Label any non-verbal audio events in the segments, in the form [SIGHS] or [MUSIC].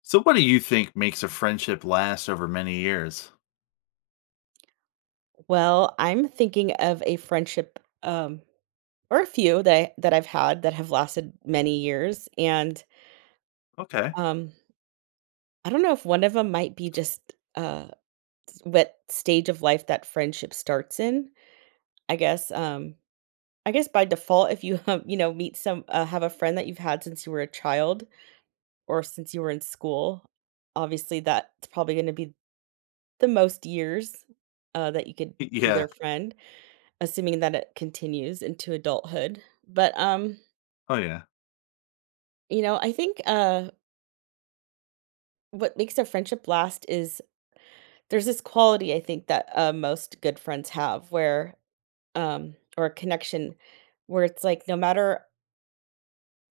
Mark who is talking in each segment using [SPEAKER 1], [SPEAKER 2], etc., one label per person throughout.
[SPEAKER 1] So, what do you think makes a friendship last over many years?
[SPEAKER 2] Well, I'm thinking of a friendship, or a few that that I've had that have lasted many years, and
[SPEAKER 1] Okay.
[SPEAKER 2] um, I don't know if one of them might be just uh, what stage of life that friendship starts in. I guess, um, I guess by default, if you [LAUGHS] meet some have a friend that you've had since you were a child or since you were in school, obviously that's probably going to be the most years that you could be their
[SPEAKER 1] Yeah.
[SPEAKER 2] friend. Assuming that it continues into adulthood. But,
[SPEAKER 1] Oh, yeah.
[SPEAKER 2] I think, what makes a friendship last is there's this quality I think that, most good friends have where, or a connection where it's like no matter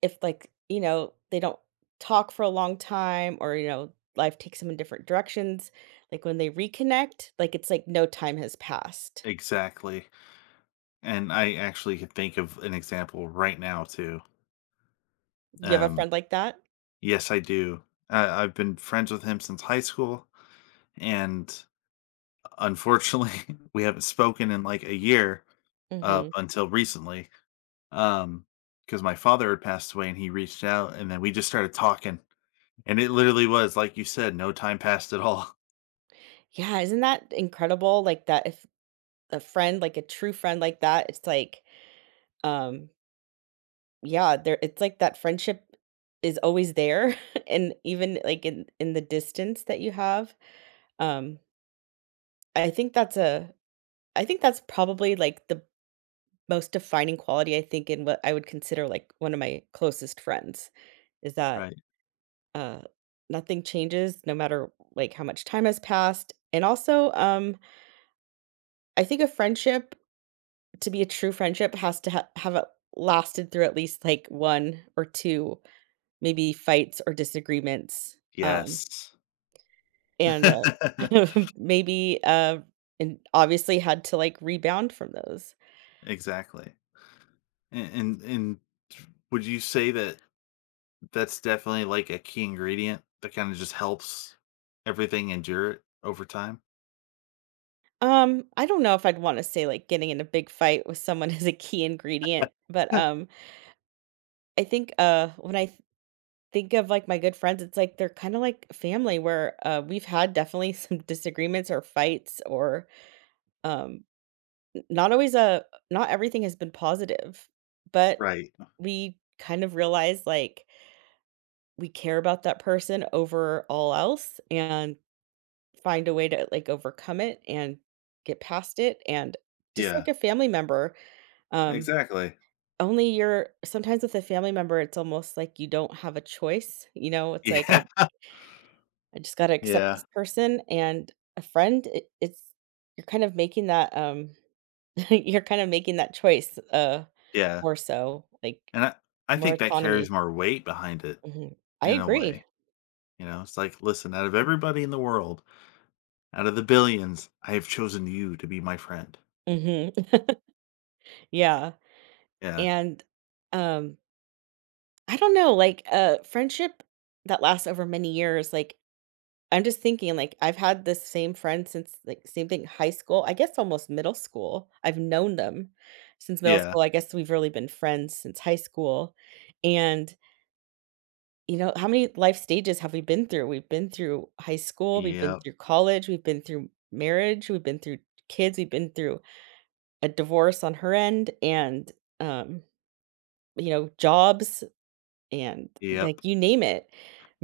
[SPEAKER 2] if they don't talk for a long time or, life takes them in different directions, like when they reconnect, like it's like no time has passed.
[SPEAKER 1] Exactly. And I actually can think of an example right now, too.
[SPEAKER 2] You have a
[SPEAKER 1] Um,
[SPEAKER 2] friend like that?
[SPEAKER 1] yes, I do. I've been friends with him since high school. And unfortunately, [LAUGHS] we haven't spoken in like a year up
[SPEAKER 2] Mhm.
[SPEAKER 1] until recently. Um, because my father had passed away and he reached out and then we just started talking. And it literally was, like you said, no time passed at all. [LAUGHS]
[SPEAKER 2] Yeah, isn't that incredible? Like that if a friend, like a true friend like that, it's like, um, yeah, there it's like that friendship is always there [LAUGHS] and even like in the distance that you have. Um, I think that's a I think that's probably like the most defining quality I think in what I would consider like one of my closest friends is that
[SPEAKER 1] Right.
[SPEAKER 2] uh nothing changes no matter like how much time has passed. And also, I think a friendship to be a true friendship has to ha have it lasted through at least, like, 1 or 2, maybe fights or disagreements,
[SPEAKER 1] Yes.
[SPEAKER 2] and,
[SPEAKER 1] [LAUGHS]
[SPEAKER 2] [LAUGHS] maybe, and obviously had to, like, rebound from those.
[SPEAKER 1] Exactly. And would you say that that's definitely, like, a key ingredient that kinda just helps everything endure it over time?
[SPEAKER 2] I don't know if I'd wanna say, like, getting in a big fight with someone [LAUGHS] is a key ingredient, but,
[SPEAKER 1] [LAUGHS]
[SPEAKER 2] I think, when I think of, like, my good friends, it's like they're kinda like family where, we've had definitely [LAUGHS] some disagreements or fights or, um not always a not everything has been positive, but
[SPEAKER 1] Right.
[SPEAKER 2] we kind of realize like we care about that person over all else and find a way to like overcome it and get past it and just
[SPEAKER 1] Yeah.
[SPEAKER 2] like a family member um
[SPEAKER 1] Exactly.
[SPEAKER 2] only you're sometimes with a family member it's almost like you don't have a choice, it's like i
[SPEAKER 1] Yeah. [LAUGHS]
[SPEAKER 2] i just got to accept
[SPEAKER 1] Yeah.
[SPEAKER 2] this person. And a friend it's you're kind of making that [LAUGHS] you're kind of making that choice,
[SPEAKER 1] Yeah.
[SPEAKER 2] more so, like,
[SPEAKER 1] And I
[SPEAKER 2] more
[SPEAKER 1] think that carries
[SPEAKER 2] autonomy.
[SPEAKER 1] more weight behind it
[SPEAKER 2] Mhm. I
[SPEAKER 1] in a
[SPEAKER 2] agree.
[SPEAKER 1] way, you know? It's like, "Listen, out of everybody in the world, out of the billions, I have chosen you to be my friend."
[SPEAKER 2] Mhm. [LAUGHS] Yeah,
[SPEAKER 1] Yeah.
[SPEAKER 2] and, um, I don't know, like, friendship that lasts over many years, like, I'm just thinking, like, I've had this same friend since, like, same thing, high school, I guess almost middle school. I've known them since middle
[SPEAKER 1] Yeah.
[SPEAKER 2] school, I guess we've really been friends since high school, and you know, how many life stages have we been through? We've been through high school, we've been
[SPEAKER 1] Yep.
[SPEAKER 2] through college, we've been through marriage, we've been through kids, we've been through a divorce on her end and, um, you know, jobs and,
[SPEAKER 1] Yep.
[SPEAKER 2] like, you name it.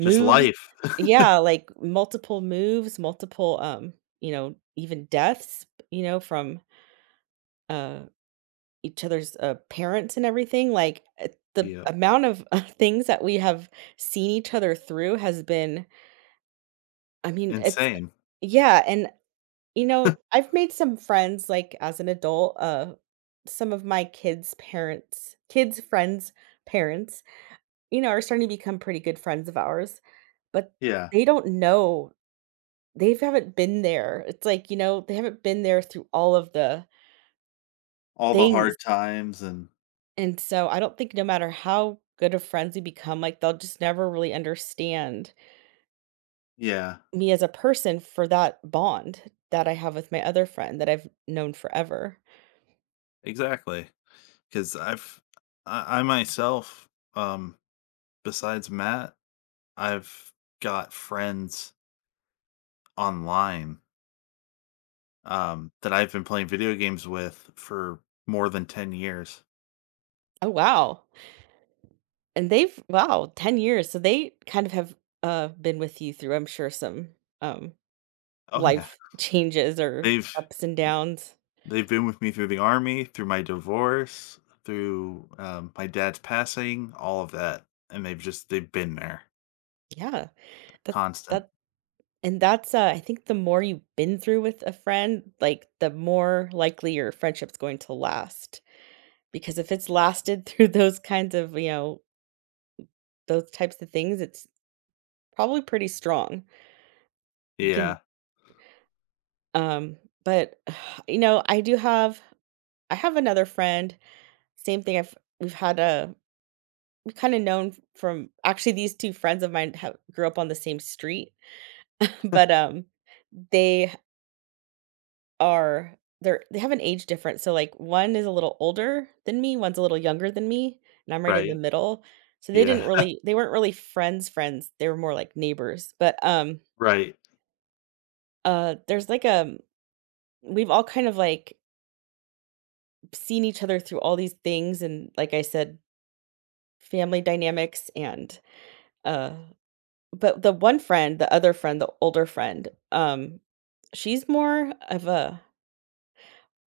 [SPEAKER 1] Just life. [LAUGHS]
[SPEAKER 2] Yeah, like, multiple moves, multiple, you know, even deaths, you know, from, uh, each other's, parents and everything, like, eh, the
[SPEAKER 1] Yep.
[SPEAKER 2] amount of [LAUGHS] things that we have seen each other through has been I mean, it's
[SPEAKER 1] Insane.
[SPEAKER 2] yeah, and, you know, I've made some friends, like, as an adult, some of my kids' parents kids' friends' parents, you know, are starting to become pretty good friends of ours, but
[SPEAKER 1] Yeah,
[SPEAKER 2] they don't know they haven't been there. It's like, you know, they haven't been there through all of the
[SPEAKER 1] all the
[SPEAKER 2] things,
[SPEAKER 1] hard times and
[SPEAKER 2] and so I don't think no matter how good of friends we become, like, they'll just never really understand
[SPEAKER 1] yeah.
[SPEAKER 2] me as a person for that bond that I have with my other friend that I've known forever.
[SPEAKER 1] Exactly. Because 'cause I've I myself, um, besides Matt, I've got friends online, that I've been playing video games with for more than 10 years.
[SPEAKER 2] Oh, wow. And they've wow, 10 years, so they kind of have, been with you through, I'm sure, some, um
[SPEAKER 1] Oh, yeah.
[SPEAKER 2] life changes or
[SPEAKER 1] They've
[SPEAKER 2] ups and downs.
[SPEAKER 1] they've been with me through the army, through my divorce, through, my dad's passing, all of that, and they've just they've been there
[SPEAKER 2] Yeah, that's
[SPEAKER 1] constant.
[SPEAKER 2] that and that's, I think the more you've been through with a friend, like, the more likely your friendship's going to last, because if it's lasted [LAUGHS] through those kinds of, you know, those types of things, it's probably pretty strong. You can
[SPEAKER 1] Yeah,
[SPEAKER 2] um, but, [SIGHS] you know, I do have I have another friend, same thing I've we've had a we kinda known from actually, these 2 friends of mine have grew up on the same street. But they are they have an age difference so like one is a little older than me, one's a little younger than me and I'm right in the
[SPEAKER 1] right?
[SPEAKER 2] middle, so they didn't
[SPEAKER 1] Yeah,
[SPEAKER 2] really they weren't really friends, they were more like neighbors but
[SPEAKER 1] [LAUGHS] right.
[SPEAKER 2] there's like a we've all kind of like seen each other through all these things and like I said, family dynamics and uh but the one friend the other friend the older friend, she's more of a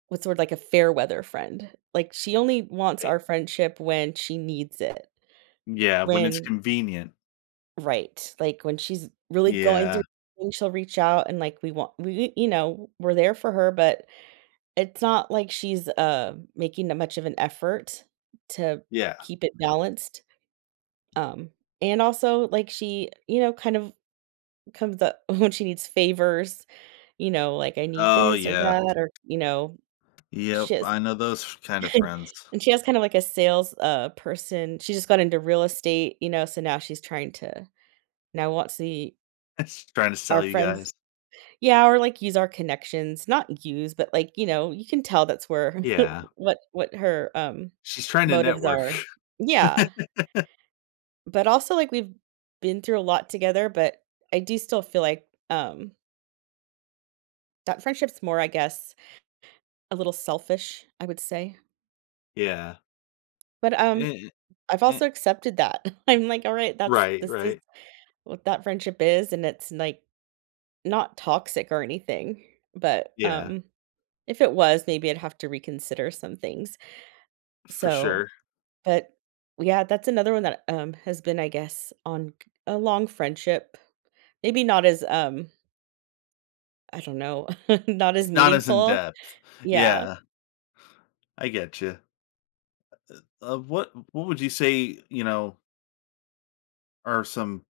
[SPEAKER 2] what's the word? Like a fair weather friend. Like, she only wants our friendship when she needs it.
[SPEAKER 1] Yeah, when it's
[SPEAKER 2] When
[SPEAKER 1] convenient.
[SPEAKER 2] right, like, when she's really going
[SPEAKER 1] Yeah,
[SPEAKER 2] through things, she'll reach out and, like, we want we you know, we're there for her, but it's not like she's, making that much of an effort to
[SPEAKER 1] yeah.
[SPEAKER 2] keep it balanced. Um, and also, like, she, you know, kind of comes up [LAUGHS] when she needs favors, you know, like, "I need
[SPEAKER 1] Oh,
[SPEAKER 2] this or
[SPEAKER 1] yeah.
[SPEAKER 2] that," or, you know,
[SPEAKER 1] Yep,
[SPEAKER 2] she
[SPEAKER 1] I know those kind of
[SPEAKER 2] [LAUGHS]
[SPEAKER 1] friends.
[SPEAKER 2] and she has kind of like a sales, person she just got into real estate, you know, so now she's trying to now wants the
[SPEAKER 1] [LAUGHS] She's trying to
[SPEAKER 2] our
[SPEAKER 1] sell you
[SPEAKER 2] friends
[SPEAKER 1] guys.
[SPEAKER 2] yeah, or like use our connections, not use, but like, you know, you can tell that's where
[SPEAKER 1] Yeah.
[SPEAKER 2] [LAUGHS] what her,
[SPEAKER 1] She's trying to
[SPEAKER 2] motives
[SPEAKER 1] network.
[SPEAKER 2] are.
[SPEAKER 1] [LAUGHS]
[SPEAKER 2] Yeah, but also, like, we've been through a lot together, but I do still feel like, that friendship's more, I guess, a little selfish, I would say,
[SPEAKER 1] Yeah.
[SPEAKER 2] but,
[SPEAKER 1] Eh, eh,
[SPEAKER 2] I've
[SPEAKER 1] eh.
[SPEAKER 2] also accepted that. [LAUGHS] I'm like, "Alright, that's
[SPEAKER 1] Right,
[SPEAKER 2] this is"
[SPEAKER 1] right.
[SPEAKER 2] what that friendship is and it's like not toxic or anything but
[SPEAKER 1] Yeah,
[SPEAKER 2] if it was maybe I'd have to reconsider some things
[SPEAKER 1] for
[SPEAKER 2] so
[SPEAKER 1] sure.
[SPEAKER 2] but yeah, that's another one that has been I guess on a long friendship, maybe not as I don't know [LAUGHS] not as
[SPEAKER 1] It's not as in
[SPEAKER 2] meaningful.
[SPEAKER 1] depth.
[SPEAKER 2] Yeah,
[SPEAKER 1] Yeah, I get you. What would you say, you know, are some,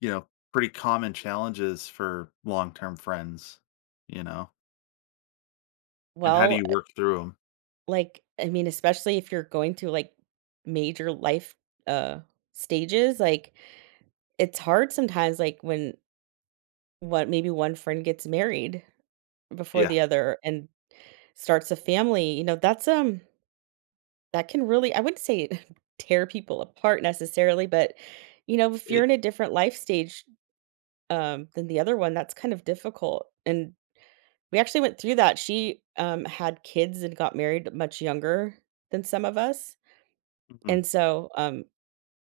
[SPEAKER 1] you know, pretty common challenges for long-term friends, you know? And how do
[SPEAKER 2] well,
[SPEAKER 1] you work through them?
[SPEAKER 2] like I mean, especially if you're going through like major life uh stages, like it's hard sometimes like when what maybe one friend gets married before
[SPEAKER 1] Yeah.
[SPEAKER 2] the other and starts a family, you know, that's, that can really I wouldn't say it [LAUGHS] tear people apart necessarily, but, you know, if you're
[SPEAKER 1] It
[SPEAKER 2] in a different life stage, than the other one, that's kind of difficult, and we actually went through that. She, had kids and got married much younger than some of us,
[SPEAKER 1] mhm.
[SPEAKER 2] and so,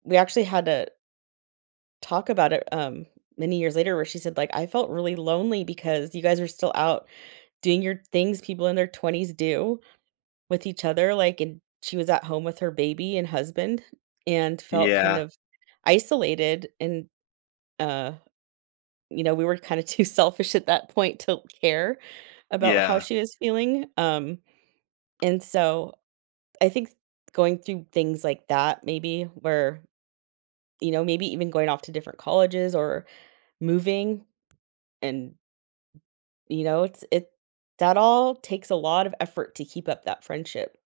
[SPEAKER 2] we actually had to talk about it, many years later where she said, like, "I felt really lonely because you guys were still out doing your things people in their 20s do." With each other, like, and she was at home with her baby and husband and felt kind
[SPEAKER 1] Yeah.
[SPEAKER 2] of isolated and, uh, you know, we were kinda too [LAUGHS] selfish at that point to care about how
[SPEAKER 1] Yeah.
[SPEAKER 2] she was feeling, and so I think going through things like that maybe where, you know, maybe even going off to different colleges or moving and you know, it's it that all takes a lot of effort to keep up that friendship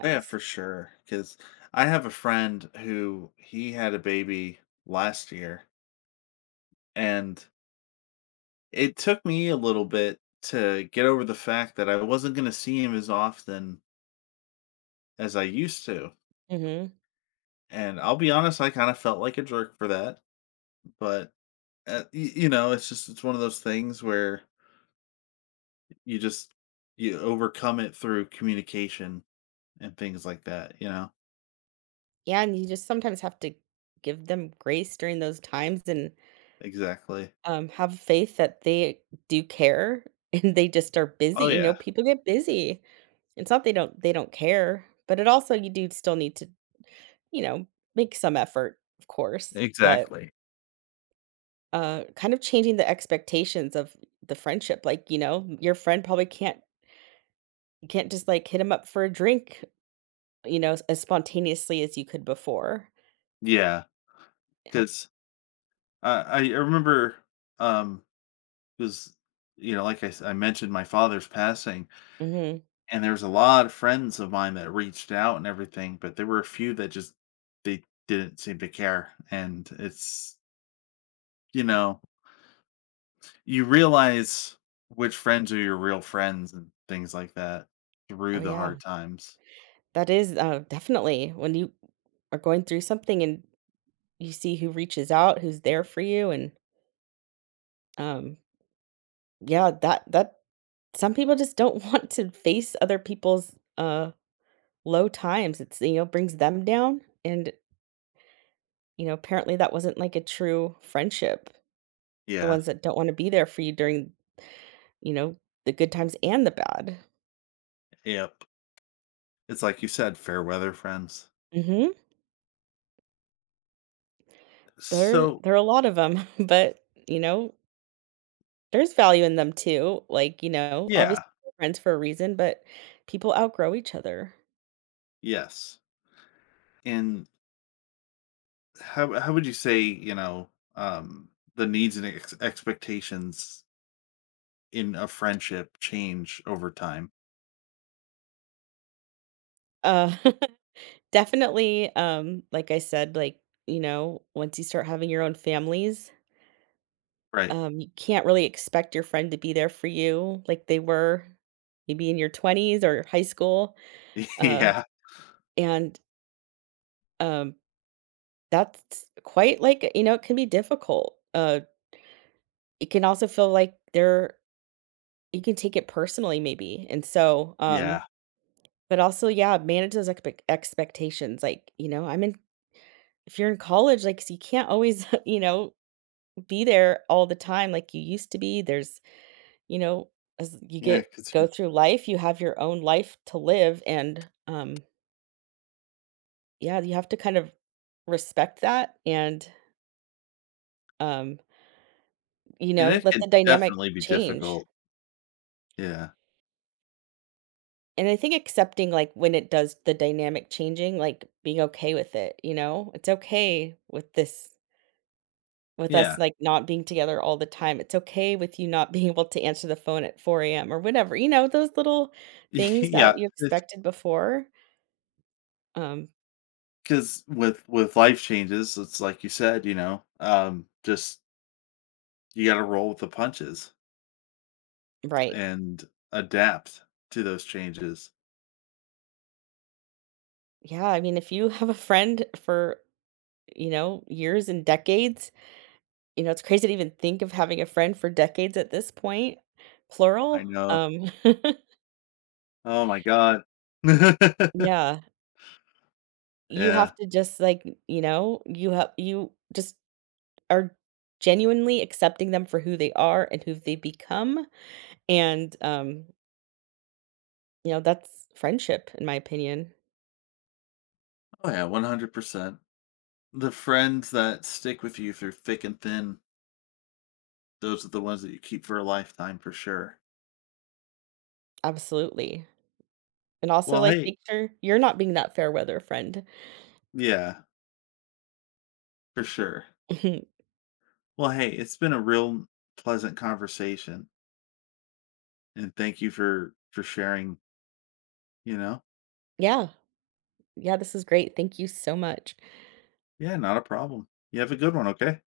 [SPEAKER 1] Yeah, for sure. Because I have a friend who he had a baby last year, and it took me a little bit to get over the fact that I wasn't gonna see him as often as I used to,
[SPEAKER 2] Mhm.
[SPEAKER 1] and I'll be honest, I kinda felt like a jerk for that, but, y you know, it's just it's one of those things where you just you overcome it through communication and things like that, you know?
[SPEAKER 2] Yeah, and you just sometimes have to give them grace during those times and,
[SPEAKER 1] Exactly.
[SPEAKER 2] have faith that they do care [LAUGHS] and they just are busy,
[SPEAKER 1] Oh,
[SPEAKER 2] you
[SPEAKER 1] yeah.
[SPEAKER 2] know, people get busy. It's not they don't they don't care, but it also you do still need to, you know, make some effort, of course, but
[SPEAKER 1] Exactly.
[SPEAKER 2] Kind of changing the expectations of the friendship, like, you know, your friend probably can't you can't just, like, hit him up for a drink, you know, as spontaneously as you could before.
[SPEAKER 1] Yeah, because. I remember, um, because, you know, like I mentioned my father's passing,
[SPEAKER 2] Mhm.
[SPEAKER 1] and there's a lot of friends of mine that reached out and everything, but there were a few that just they didn't seem to care, and it's you know, you realize which friends are your real friends and things like that through
[SPEAKER 2] Oh,
[SPEAKER 1] the
[SPEAKER 2] yeah.
[SPEAKER 1] hard times.
[SPEAKER 2] That is, definitely when you are going through something and you see who reaches out, who's there for you, and, um, yeah, that some people just don't [LAUGHS] want to face other people's, low times. It's, you know, brings them down, and, you know, apparently that wasn't, like, a true friendship. The
[SPEAKER 1] Yeah.
[SPEAKER 2] ones that don't wanna be there for you during, you know, the good times and the bad.
[SPEAKER 1] Yep. It's like you said, fair weather friends.
[SPEAKER 2] Mhm. There
[SPEAKER 1] So,
[SPEAKER 2] there are a lot of them, [LAUGHS] but, you know, there's value in them too. Like, you know,
[SPEAKER 1] yeah.
[SPEAKER 2] obviously we're friends for a reason, but people outgrow each other.
[SPEAKER 1] Yes. And how would you say, you know, um the needs and expectations in a friendship change over time?
[SPEAKER 2] Uh, [LAUGHS] definitely, like I said, like, you know, once you start having your own families,
[SPEAKER 1] Right.
[SPEAKER 2] you can't really expect your friend to be there for you like they were maybe in your 20s or high school,
[SPEAKER 1] [LAUGHS]
[SPEAKER 2] uh,
[SPEAKER 1] Yeah.
[SPEAKER 2] and, um that's quite like you know, it can be difficult. It can also feel like they're you can take it personally maybe, and so,
[SPEAKER 1] Yeah.
[SPEAKER 2] but also, yeah, manage those expectations, like, you know, I'm in if you're in college, like, so you can't always, [LAUGHS] you know, be there all the time like you used to be. There's you know, as you
[SPEAKER 1] Yeah,
[SPEAKER 2] get
[SPEAKER 1] 'cause
[SPEAKER 2] go through life, you have your own life to live, and, yeah, you have to kind of respect that and, um, you
[SPEAKER 1] and
[SPEAKER 2] know,
[SPEAKER 1] it
[SPEAKER 2] let
[SPEAKER 1] can
[SPEAKER 2] the dynamic
[SPEAKER 1] definitely be
[SPEAKER 2] change.
[SPEAKER 1] difficult. Yeah.
[SPEAKER 2] And I think accepting, like, when it does the dynamic changing, like, being okay with it, you know? It's okay with this with
[SPEAKER 1] Yeah.
[SPEAKER 2] us, like, not being together all the time. It's okay with you not [LAUGHS] being able to answer the phone at 4 AM or whatever, you know, those little
[SPEAKER 1] [LAUGHS]
[SPEAKER 2] things
[SPEAKER 1] Yeah.
[SPEAKER 2] that you expected before. Um,
[SPEAKER 1] Because with life changes, it's like you said, you know, just you got to roll with the punches
[SPEAKER 2] right.
[SPEAKER 1] and adapt to those changes.
[SPEAKER 2] Yeah, I mean, if you [LAUGHS] have a friend for, you know, years and decades, you know, it's crazy to even think of having a friend for decades at this point,
[SPEAKER 1] I
[SPEAKER 2] plural.
[SPEAKER 1] know. Oh my god.
[SPEAKER 2] [LAUGHS]
[SPEAKER 1] [LAUGHS]
[SPEAKER 2] Yeah. You have
[SPEAKER 1] Yeah.
[SPEAKER 2] to just, like, you know, you just are genuinely accepting them for who they are and who they become, and, you know, that's friendship, in my opinion.
[SPEAKER 1] Oh yeah, 100%. The friends that stick with you through thick and thin, those are the ones that you keep for a lifetime for sure.
[SPEAKER 2] Absolutely, and also,
[SPEAKER 1] Well,
[SPEAKER 2] like,
[SPEAKER 1] hey.
[SPEAKER 2] make sure you're not being that fair weather friend.
[SPEAKER 1] Yeah, for sure.
[SPEAKER 2] [LAUGHS]
[SPEAKER 1] Well, hey, it's been a real pleasant conversation, and thank you for sharing, you know?
[SPEAKER 2] Yeah. Yeah, this is great. Thank you so much.
[SPEAKER 1] Yeah, not a problem. You have a good one, okay?